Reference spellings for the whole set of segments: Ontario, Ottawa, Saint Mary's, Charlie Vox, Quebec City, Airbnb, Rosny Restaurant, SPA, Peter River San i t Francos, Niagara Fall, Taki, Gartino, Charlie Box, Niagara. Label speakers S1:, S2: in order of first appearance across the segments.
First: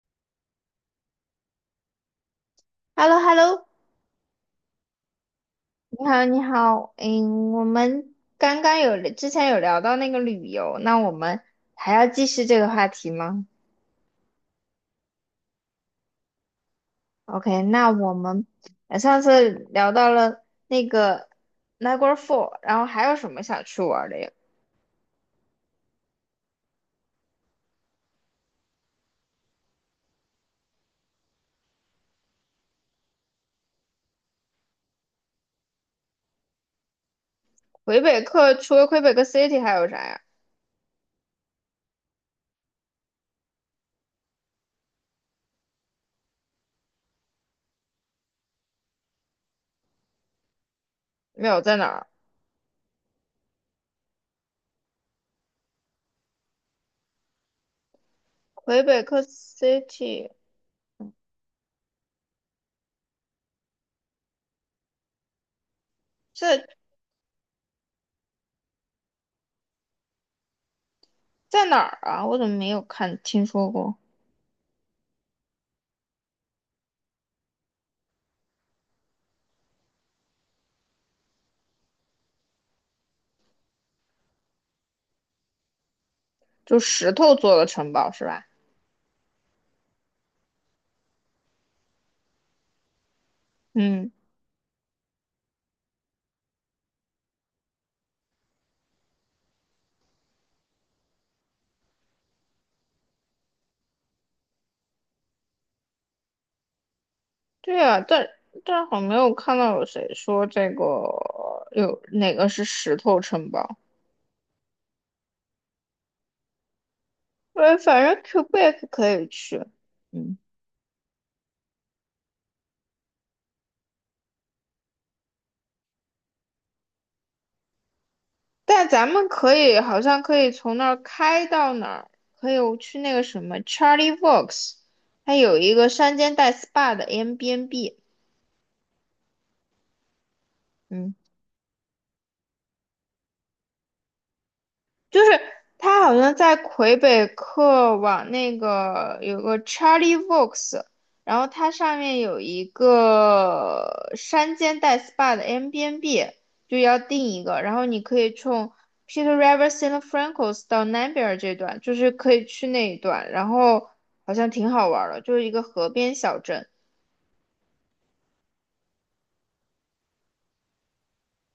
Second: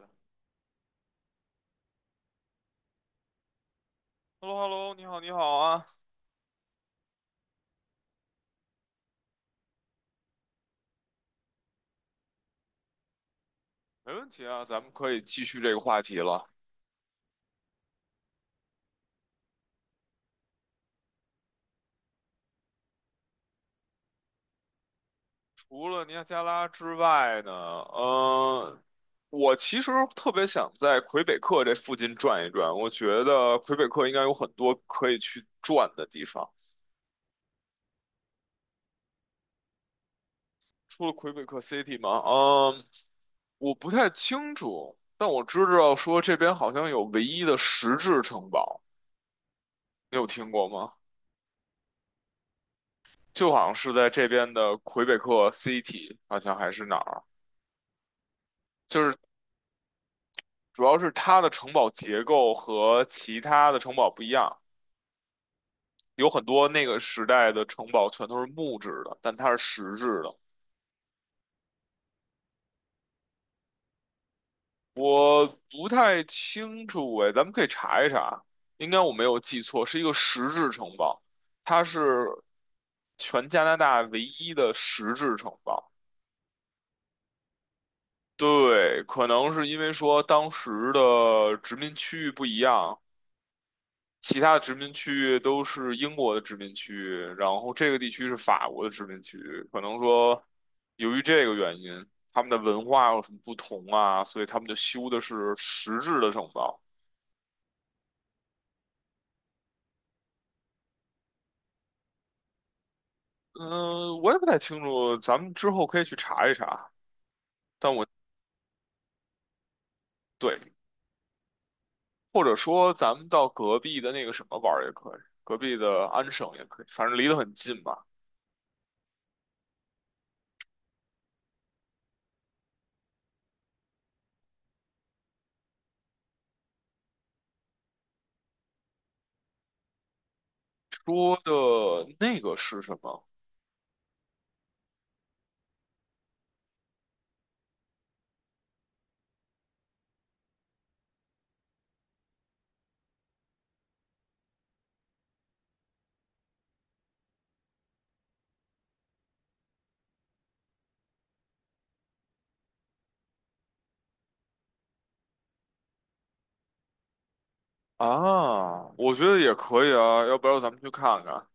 S1: h
S2: H e l l o, h e l l o.
S1: e l l o h e l l o 你好，你好啊，
S2: 你好，你好，嗯，我们刚刚有之前有聊到那个旅游，那我们还要继续这个话题吗
S1: 没问题啊，咱们可以继续这个话题了。
S2: ？OK，那我们上次聊到了那个 Niagara Fall，然后还有什么想去玩的呀？
S1: 除了尼亚加拉之外呢，我其实特别想在魁北克这附近转一转。我觉得魁北克应该有很多可以去转的地方。
S2: 魁北克除了魁北克 City 还有啥呀？
S1: 除了魁北克 City 吗？嗯，我不太清楚，但我知道说这边好像有唯一的石质城堡，你有听过吗？
S2: 没有，在哪儿？
S1: 就好像是在这边的魁北克 City，好像还是哪儿，
S2: 魁北
S1: 就是
S2: 克 City
S1: 主要是它的城堡结构和其他的城堡不一样，有很多
S2: 在
S1: 那个时代的城堡全都是木质的，但它是石质的。
S2: 在哪儿啊？我怎么没有看听说过？
S1: 我不太清楚哎，咱们可以查一查，应该我没有记错，是一个石质城堡，它是全加拿大唯一的石质城堡。
S2: 就石头做的城堡是吧？
S1: 对，可能是因为说当时的殖民区域不一样，
S2: 嗯。
S1: 其他的殖民区域都是英国的殖民区域，然后这个地区是法国的殖民区域。可能说，由于这个原因，他们的文化有什么不同啊？所以他们就修的是实质的城堡。
S2: 对啊，但好像没有看到有谁说这个有哪个是石头城堡。
S1: 嗯，我也不太清楚，咱们之后可以去查一查。
S2: 呃，
S1: 但
S2: 反
S1: 我
S2: 正 Quebec 可以去，嗯，
S1: 对，或者说咱们到隔壁的那个什么玩儿也可以，隔壁的安省也可以，反正离得很近吧。
S2: 但咱们可以好像可以从那儿开到哪儿，可以去那个什么 Charlie Vox，它有一个山间带 SPA 的 Airbnb。嗯，
S1: 说的那个是什么
S2: 就是它好像在魁北克往那个有个 Charlie Vox，然后它上面有一个山间带 SPA 的 Airbnb，就要订一个，然后你可以从 Peter River San i t Francos 到南边这段，就是可以去那一段，然后好像挺好玩的，就是一个河边小镇，
S1: 啊？我觉得也可以啊，要不要咱们去看看？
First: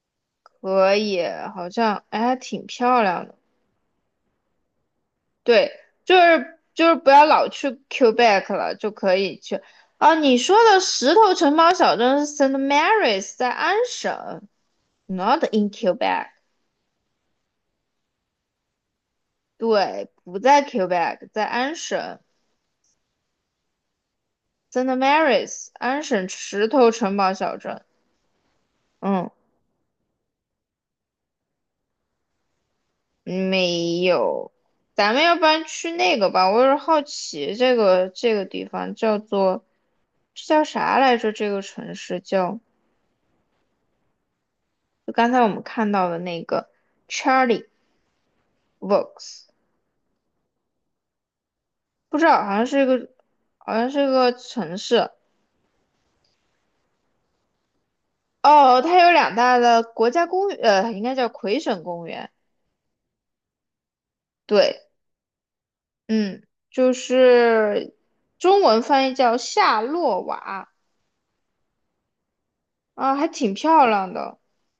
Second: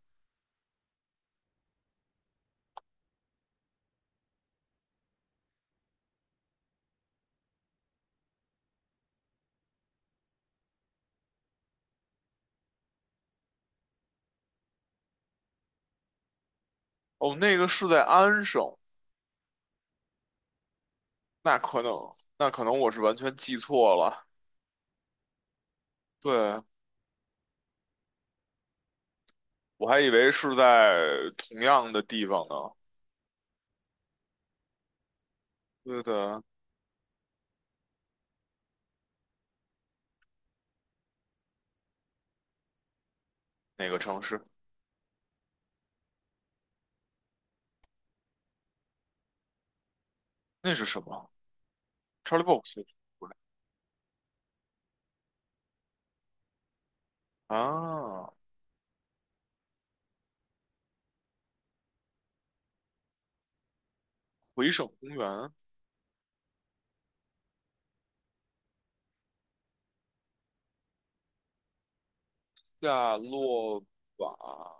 S2: 可以，好像哎还挺漂亮的。对，就是不要老去 Quebec 了，就可以去。啊，你说的石头城堡小镇是 Saint Mary's，在安省，not in Quebec。
S1: 哦，那个是在安省，
S2: 对，不在 Quebec，在
S1: 那
S2: 安
S1: 可能
S2: 省
S1: 那可能我是完全记错了，
S2: Saint Mary's，安省
S1: 对，
S2: 石头城堡小镇。嗯，
S1: 我还以为是在同样的地方呢。
S2: 没有。咱们要不然去
S1: 对
S2: 那个
S1: 的，
S2: 吧，我有点好奇这个地方叫做这叫啥来着？这个城市叫
S1: 哪个城市？
S2: 就刚才我们看到的那个 Charlie Vox，
S1: 那是什么
S2: 不知道，
S1: ？Charlie
S2: 好像
S1: Box
S2: 是一
S1: 是
S2: 个，
S1: 不是
S2: 好像是一个城市。
S1: 啊，
S2: 哦，它有两大的国家公园，呃，应该叫魁省公园。
S1: 回
S2: 对，
S1: 省公园，
S2: 嗯，就是中文翻译叫夏洛瓦啊，
S1: 夏
S2: 还挺
S1: 洛
S2: 漂亮的。
S1: 瓦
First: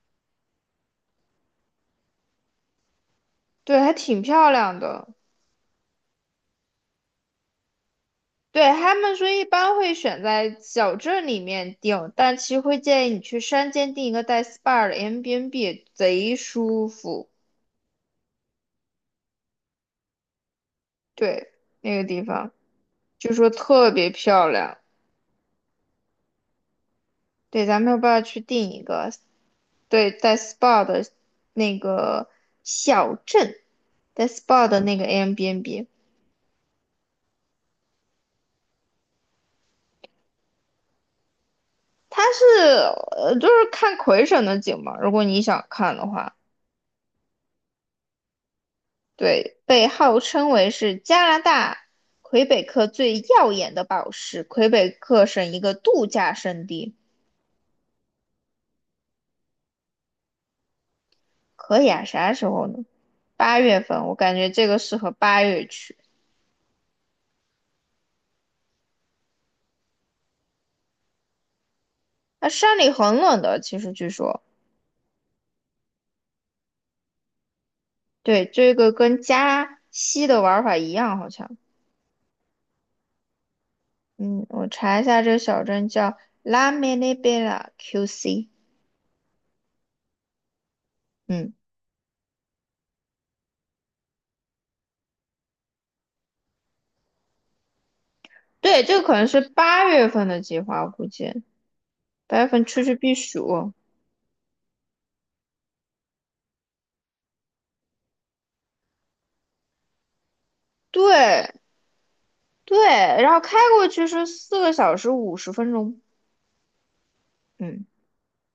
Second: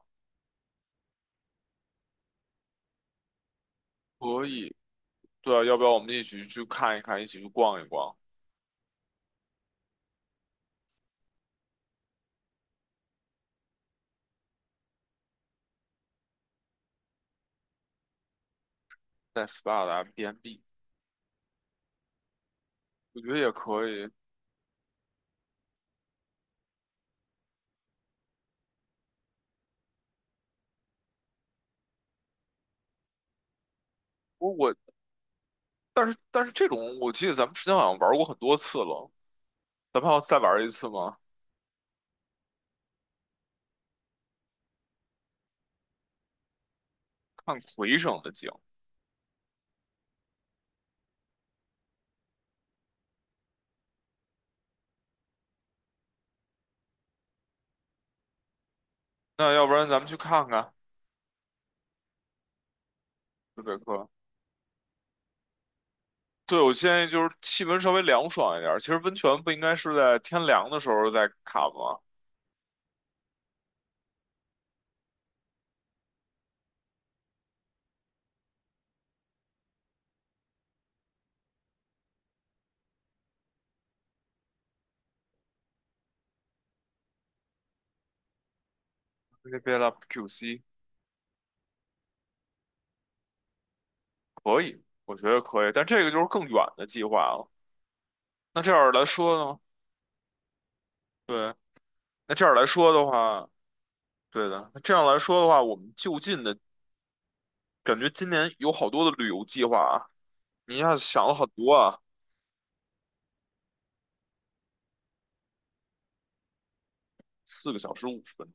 S2: 对，还挺
S1: 可
S2: 漂
S1: 以。
S2: 亮的。
S1: 对啊，要不要我们一起去看一看，一起去逛一逛，
S2: 对，他们说一般会选在小镇里面订，但其实会建议你去山间订一个带 SPA 的 a i b n b 贼舒服。
S1: 在 SPA 的 M b n b
S2: 对，那个地方
S1: 我觉
S2: 就
S1: 得
S2: 说
S1: 也可
S2: 特
S1: 以。
S2: 别漂亮。对，咱们要不要去定一个？对，带 SPA 的那个小镇，带
S1: 我
S2: SPA
S1: 我，
S2: 的那个 Airbnb。
S1: 但是这种，我记得咱们之前好像玩过很多次了，咱们还要再玩一次吗？
S2: 它是，就是看魁省的景嘛。如果你想看的话，
S1: 看魁省的景。
S2: 对，被号称为是加拿大魁北克最耀眼的宝石，魁北克省一个度假胜地。
S1: 那要不然咱们去看看
S2: 可以啊，啥时候呢？八
S1: 魁北
S2: 月份，
S1: 克？
S2: 我感觉这个适合八月去。
S1: 对，我建议就是气温稍微凉爽一点儿。其实温泉不应该是在天凉的时候再卡吗？
S2: 那山里很冷的，其实据说。对，这个跟加西的玩法一样，好像。嗯，我查一下，这个小镇叫拉梅内贝拉 QC。
S1: 那边的 QC
S2: 嗯，
S1: 可以，我觉得可以，但这个就是更远的计划了。那这
S2: 对，
S1: 样
S2: 这
S1: 来
S2: 个可能
S1: 说
S2: 是
S1: 呢？
S2: 八月份的计划，我估计
S1: 对，那
S2: 八
S1: 这
S2: 月
S1: 样
S2: 份
S1: 来
S2: 出
S1: 说
S2: 去
S1: 的
S2: 避
S1: 话，
S2: 暑。
S1: 对的。那这样来说的话，我们就近的感觉今年有好多的旅游计划啊。你一下子想了
S2: 对
S1: 很多啊，
S2: 对，然后开过去是4个小时50分钟。
S1: 四个
S2: 嗯，
S1: 小时五十分钟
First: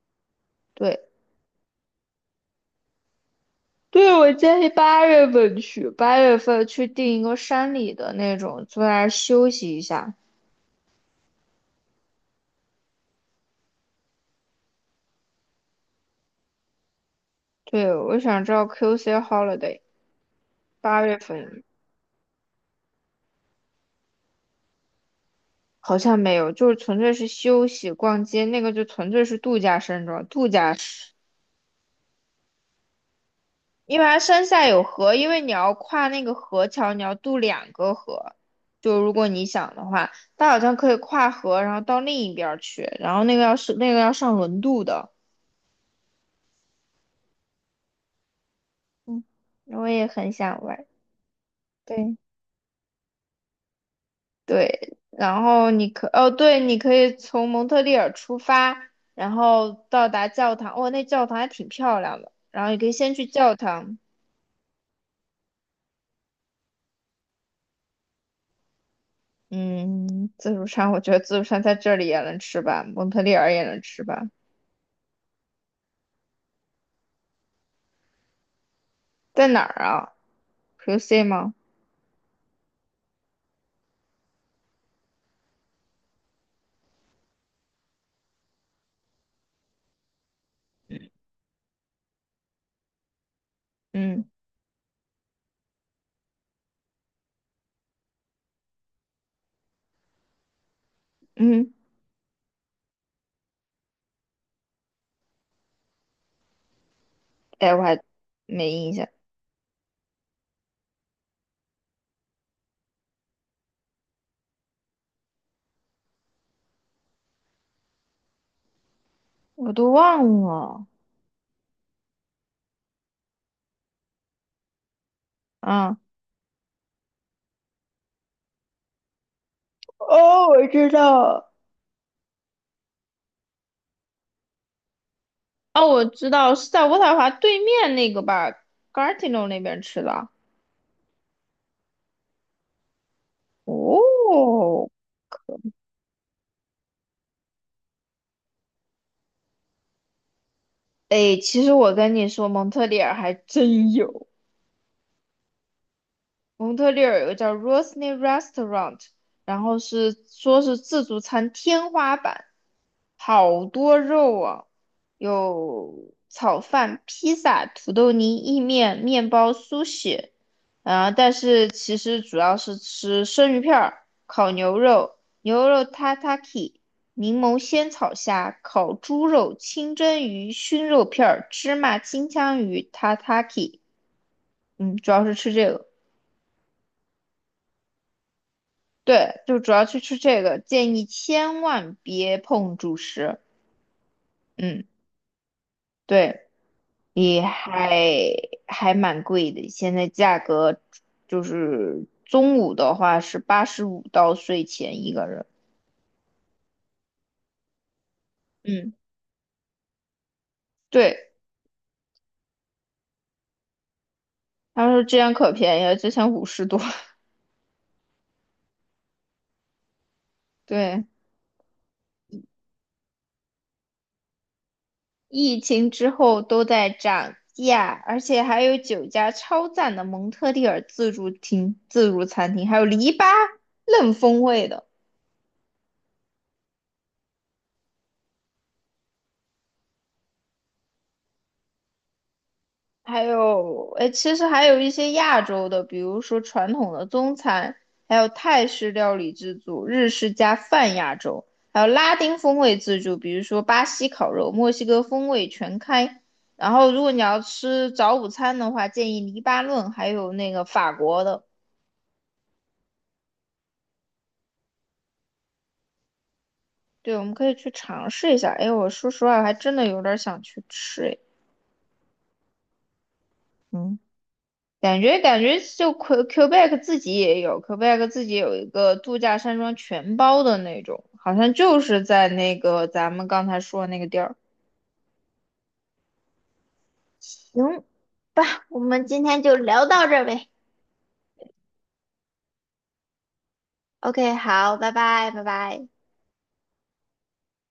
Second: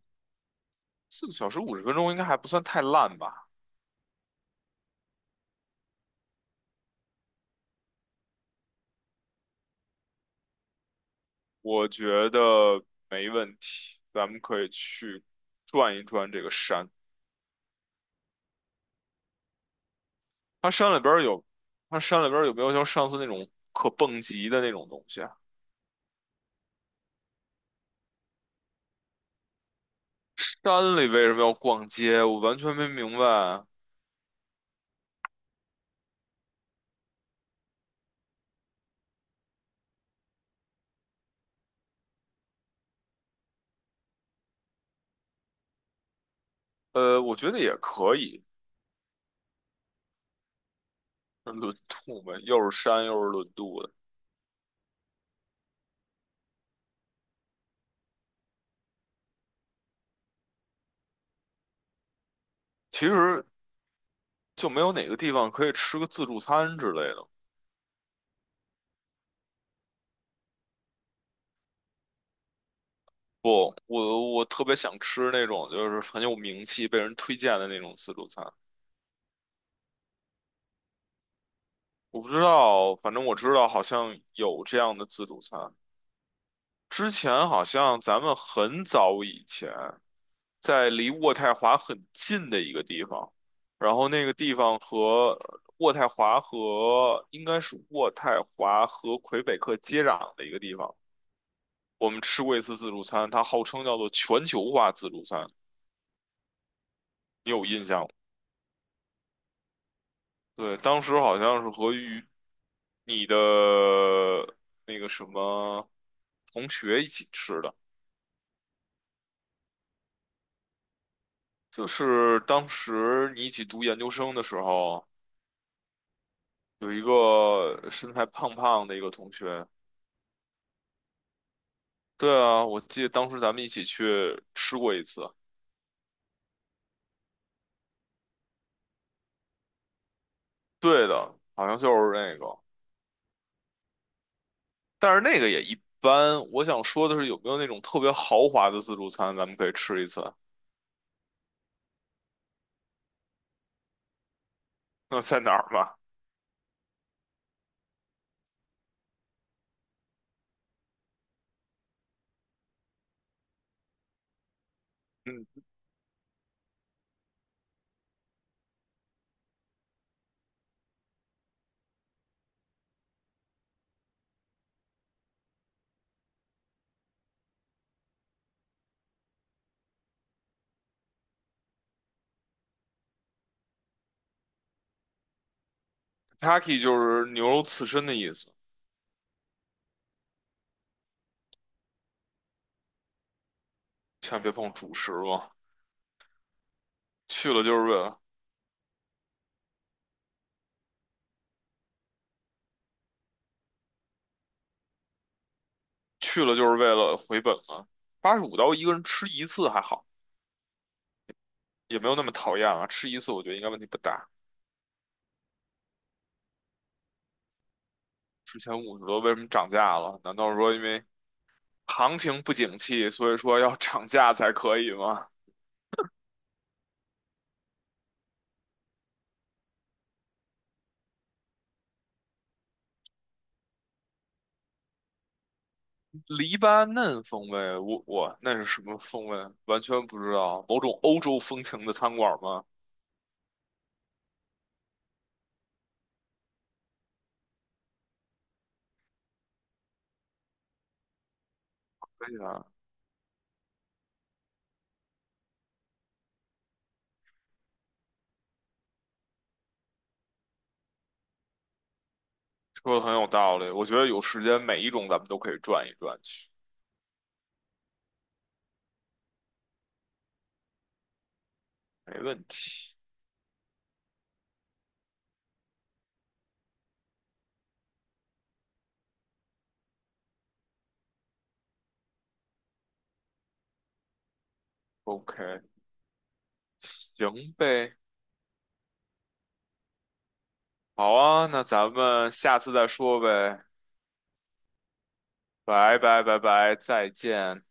S2: 对
S1: 四个小时五十分钟应该还不算太烂吧？
S2: 对，我建议八月份去，八月份去订一个山里的那种，坐在那儿休息一下。
S1: 我觉得没问题，咱们可以去转一转这个山。
S2: 对，我想知道 QC holiday
S1: 它山里
S2: 八
S1: 边
S2: 月
S1: 儿有，
S2: 份。
S1: 它山里边儿有没有像上次那种可蹦极的那种东西啊？
S2: 好像没有，就是纯粹是休息、逛街，那个就纯粹是度假山庄，度假，
S1: 山里为什么要逛街？我完全没明白啊。
S2: 因为它山下有河，因为你要跨那个河桥，你要渡2个河，就如果你想的话，它好像可以跨河，然后到另一边儿去，然后那个要是那个要上轮渡的。
S1: 我觉得也可以，
S2: 嗯，我也很想玩，
S1: 轮
S2: 对
S1: 渡呗，又是山又是轮渡的，
S2: 对，然后你可哦，对，你可以从蒙特利尔出发，然后到达教堂，哦，那教堂还挺漂亮的，然后你可以
S1: 其
S2: 先去
S1: 实
S2: 教堂。
S1: 就没有哪个地方可以吃个自助餐之类的。
S2: 嗯，自助餐，我觉得自助餐在这里也能吃吧，蒙特利尔也
S1: 不，
S2: 能吃吧。
S1: 我特别想吃那种就是很有名气、被人推荐的那种自助餐。
S2: 在哪儿啊？QC 吗？
S1: 我不知道，反正我知道好像有这样的自助餐。之前好像咱们很早以前在离渥太华很近的一个地方，然后那
S2: 嗯
S1: 个地方和渥太华和应该是渥太华和魁北克接壤的一个地方，
S2: 嗯，
S1: 我们吃过一次自助餐，它号称叫做全球化自助餐，你有
S2: 哎，我
S1: 印
S2: 还
S1: 象吗？
S2: 没印象，
S1: 对，当时好像是与你的那个什么同学一起吃的。
S2: 我都忘了。
S1: 就是当时你一起读研究生的时候，
S2: 啊，
S1: 有一个身材胖胖的一个同学。
S2: 哦，我知道了。
S1: 对啊，我记得当时咱们一起去吃过一次。
S2: 哦，我知道是在渥太华对面那个吧，Gartino 那边吃的。
S1: 对的，好像就是那个，
S2: 哦，
S1: 但是那个也一般。我想说的是，有没有那种特别豪华的自助餐，咱们可以吃一次？
S2: 哎，其实我跟你说，蒙特利尔还真有。
S1: 那在哪儿吧？
S2: 蒙特利尔有个叫 Rosny Restaurant，然后是说是自助餐天花板，好多肉啊，
S1: 嗯
S2: 有炒饭、披萨、土豆泥、意面、面包、苏式啊、但是其实主要是吃生鱼片儿、烤牛肉、牛肉 tataki、柠檬鲜草虾、烤猪肉、清蒸鱼、熏肉片儿、芝麻金枪鱼 tataki，嗯，主要是吃这个。
S1: ，Taki 就是牛肉刺身的意思，
S2: 对，就主要去吃这个，建议千万别碰主食。
S1: 千万别碰
S2: 嗯，
S1: 主食了。
S2: 对，也
S1: 去了就是为
S2: 还
S1: 了
S2: 还蛮贵的，现在价格就是中午的话是85到税前一个人。
S1: 去了就是为了回本嘛。$85一
S2: 嗯，
S1: 个人吃一次还好。
S2: 对，
S1: 也没有那么讨厌了，吃一次我觉得应该问题不大。
S2: 他说这样可便宜了，之前50多。
S1: 之前50多为什么涨价了？难道说因
S2: 对，
S1: 为行情不景气，所以说要涨价才可以吗？
S2: 疫情之后都在涨价，而且还有9家超赞的蒙特利尔自助厅、自助餐厅，还有篱笆嫩风味的。
S1: 黎巴嫩风味，我那是什么风味？完全不知道，某种欧洲风情的餐馆吗？
S2: 还有，哎，其实还有一些亚洲的，比如说传统的中餐，还有泰式料理自助、日式加泛亚洲，还有拉
S1: 可
S2: 丁
S1: 以
S2: 风
S1: 啊，
S2: 味自助，比如说巴西烤肉、墨西哥风味全开。然后，如果你要吃早午餐的话，建议黎巴嫩还有那个法国的。
S1: 说的很有道理，我觉得有时间每一种咱们都可以转一转去，
S2: 对，我们可以去尝试一下。哎，我说实话，我还真的有点儿想去吃，哎，
S1: 没问题。
S2: 嗯，感觉就 Quebec 自己也有，Quebec 自己有一个度假山庄全包的那种，好像就是在那个咱们刚才说的那个地儿。
S1: OK，行
S2: 行
S1: 呗，
S2: 吧，我们今天就聊到这儿呗。
S1: 好啊，那咱们下次再说呗，
S2: OK，好，拜拜，拜拜。
S1: 拜拜拜拜，再见。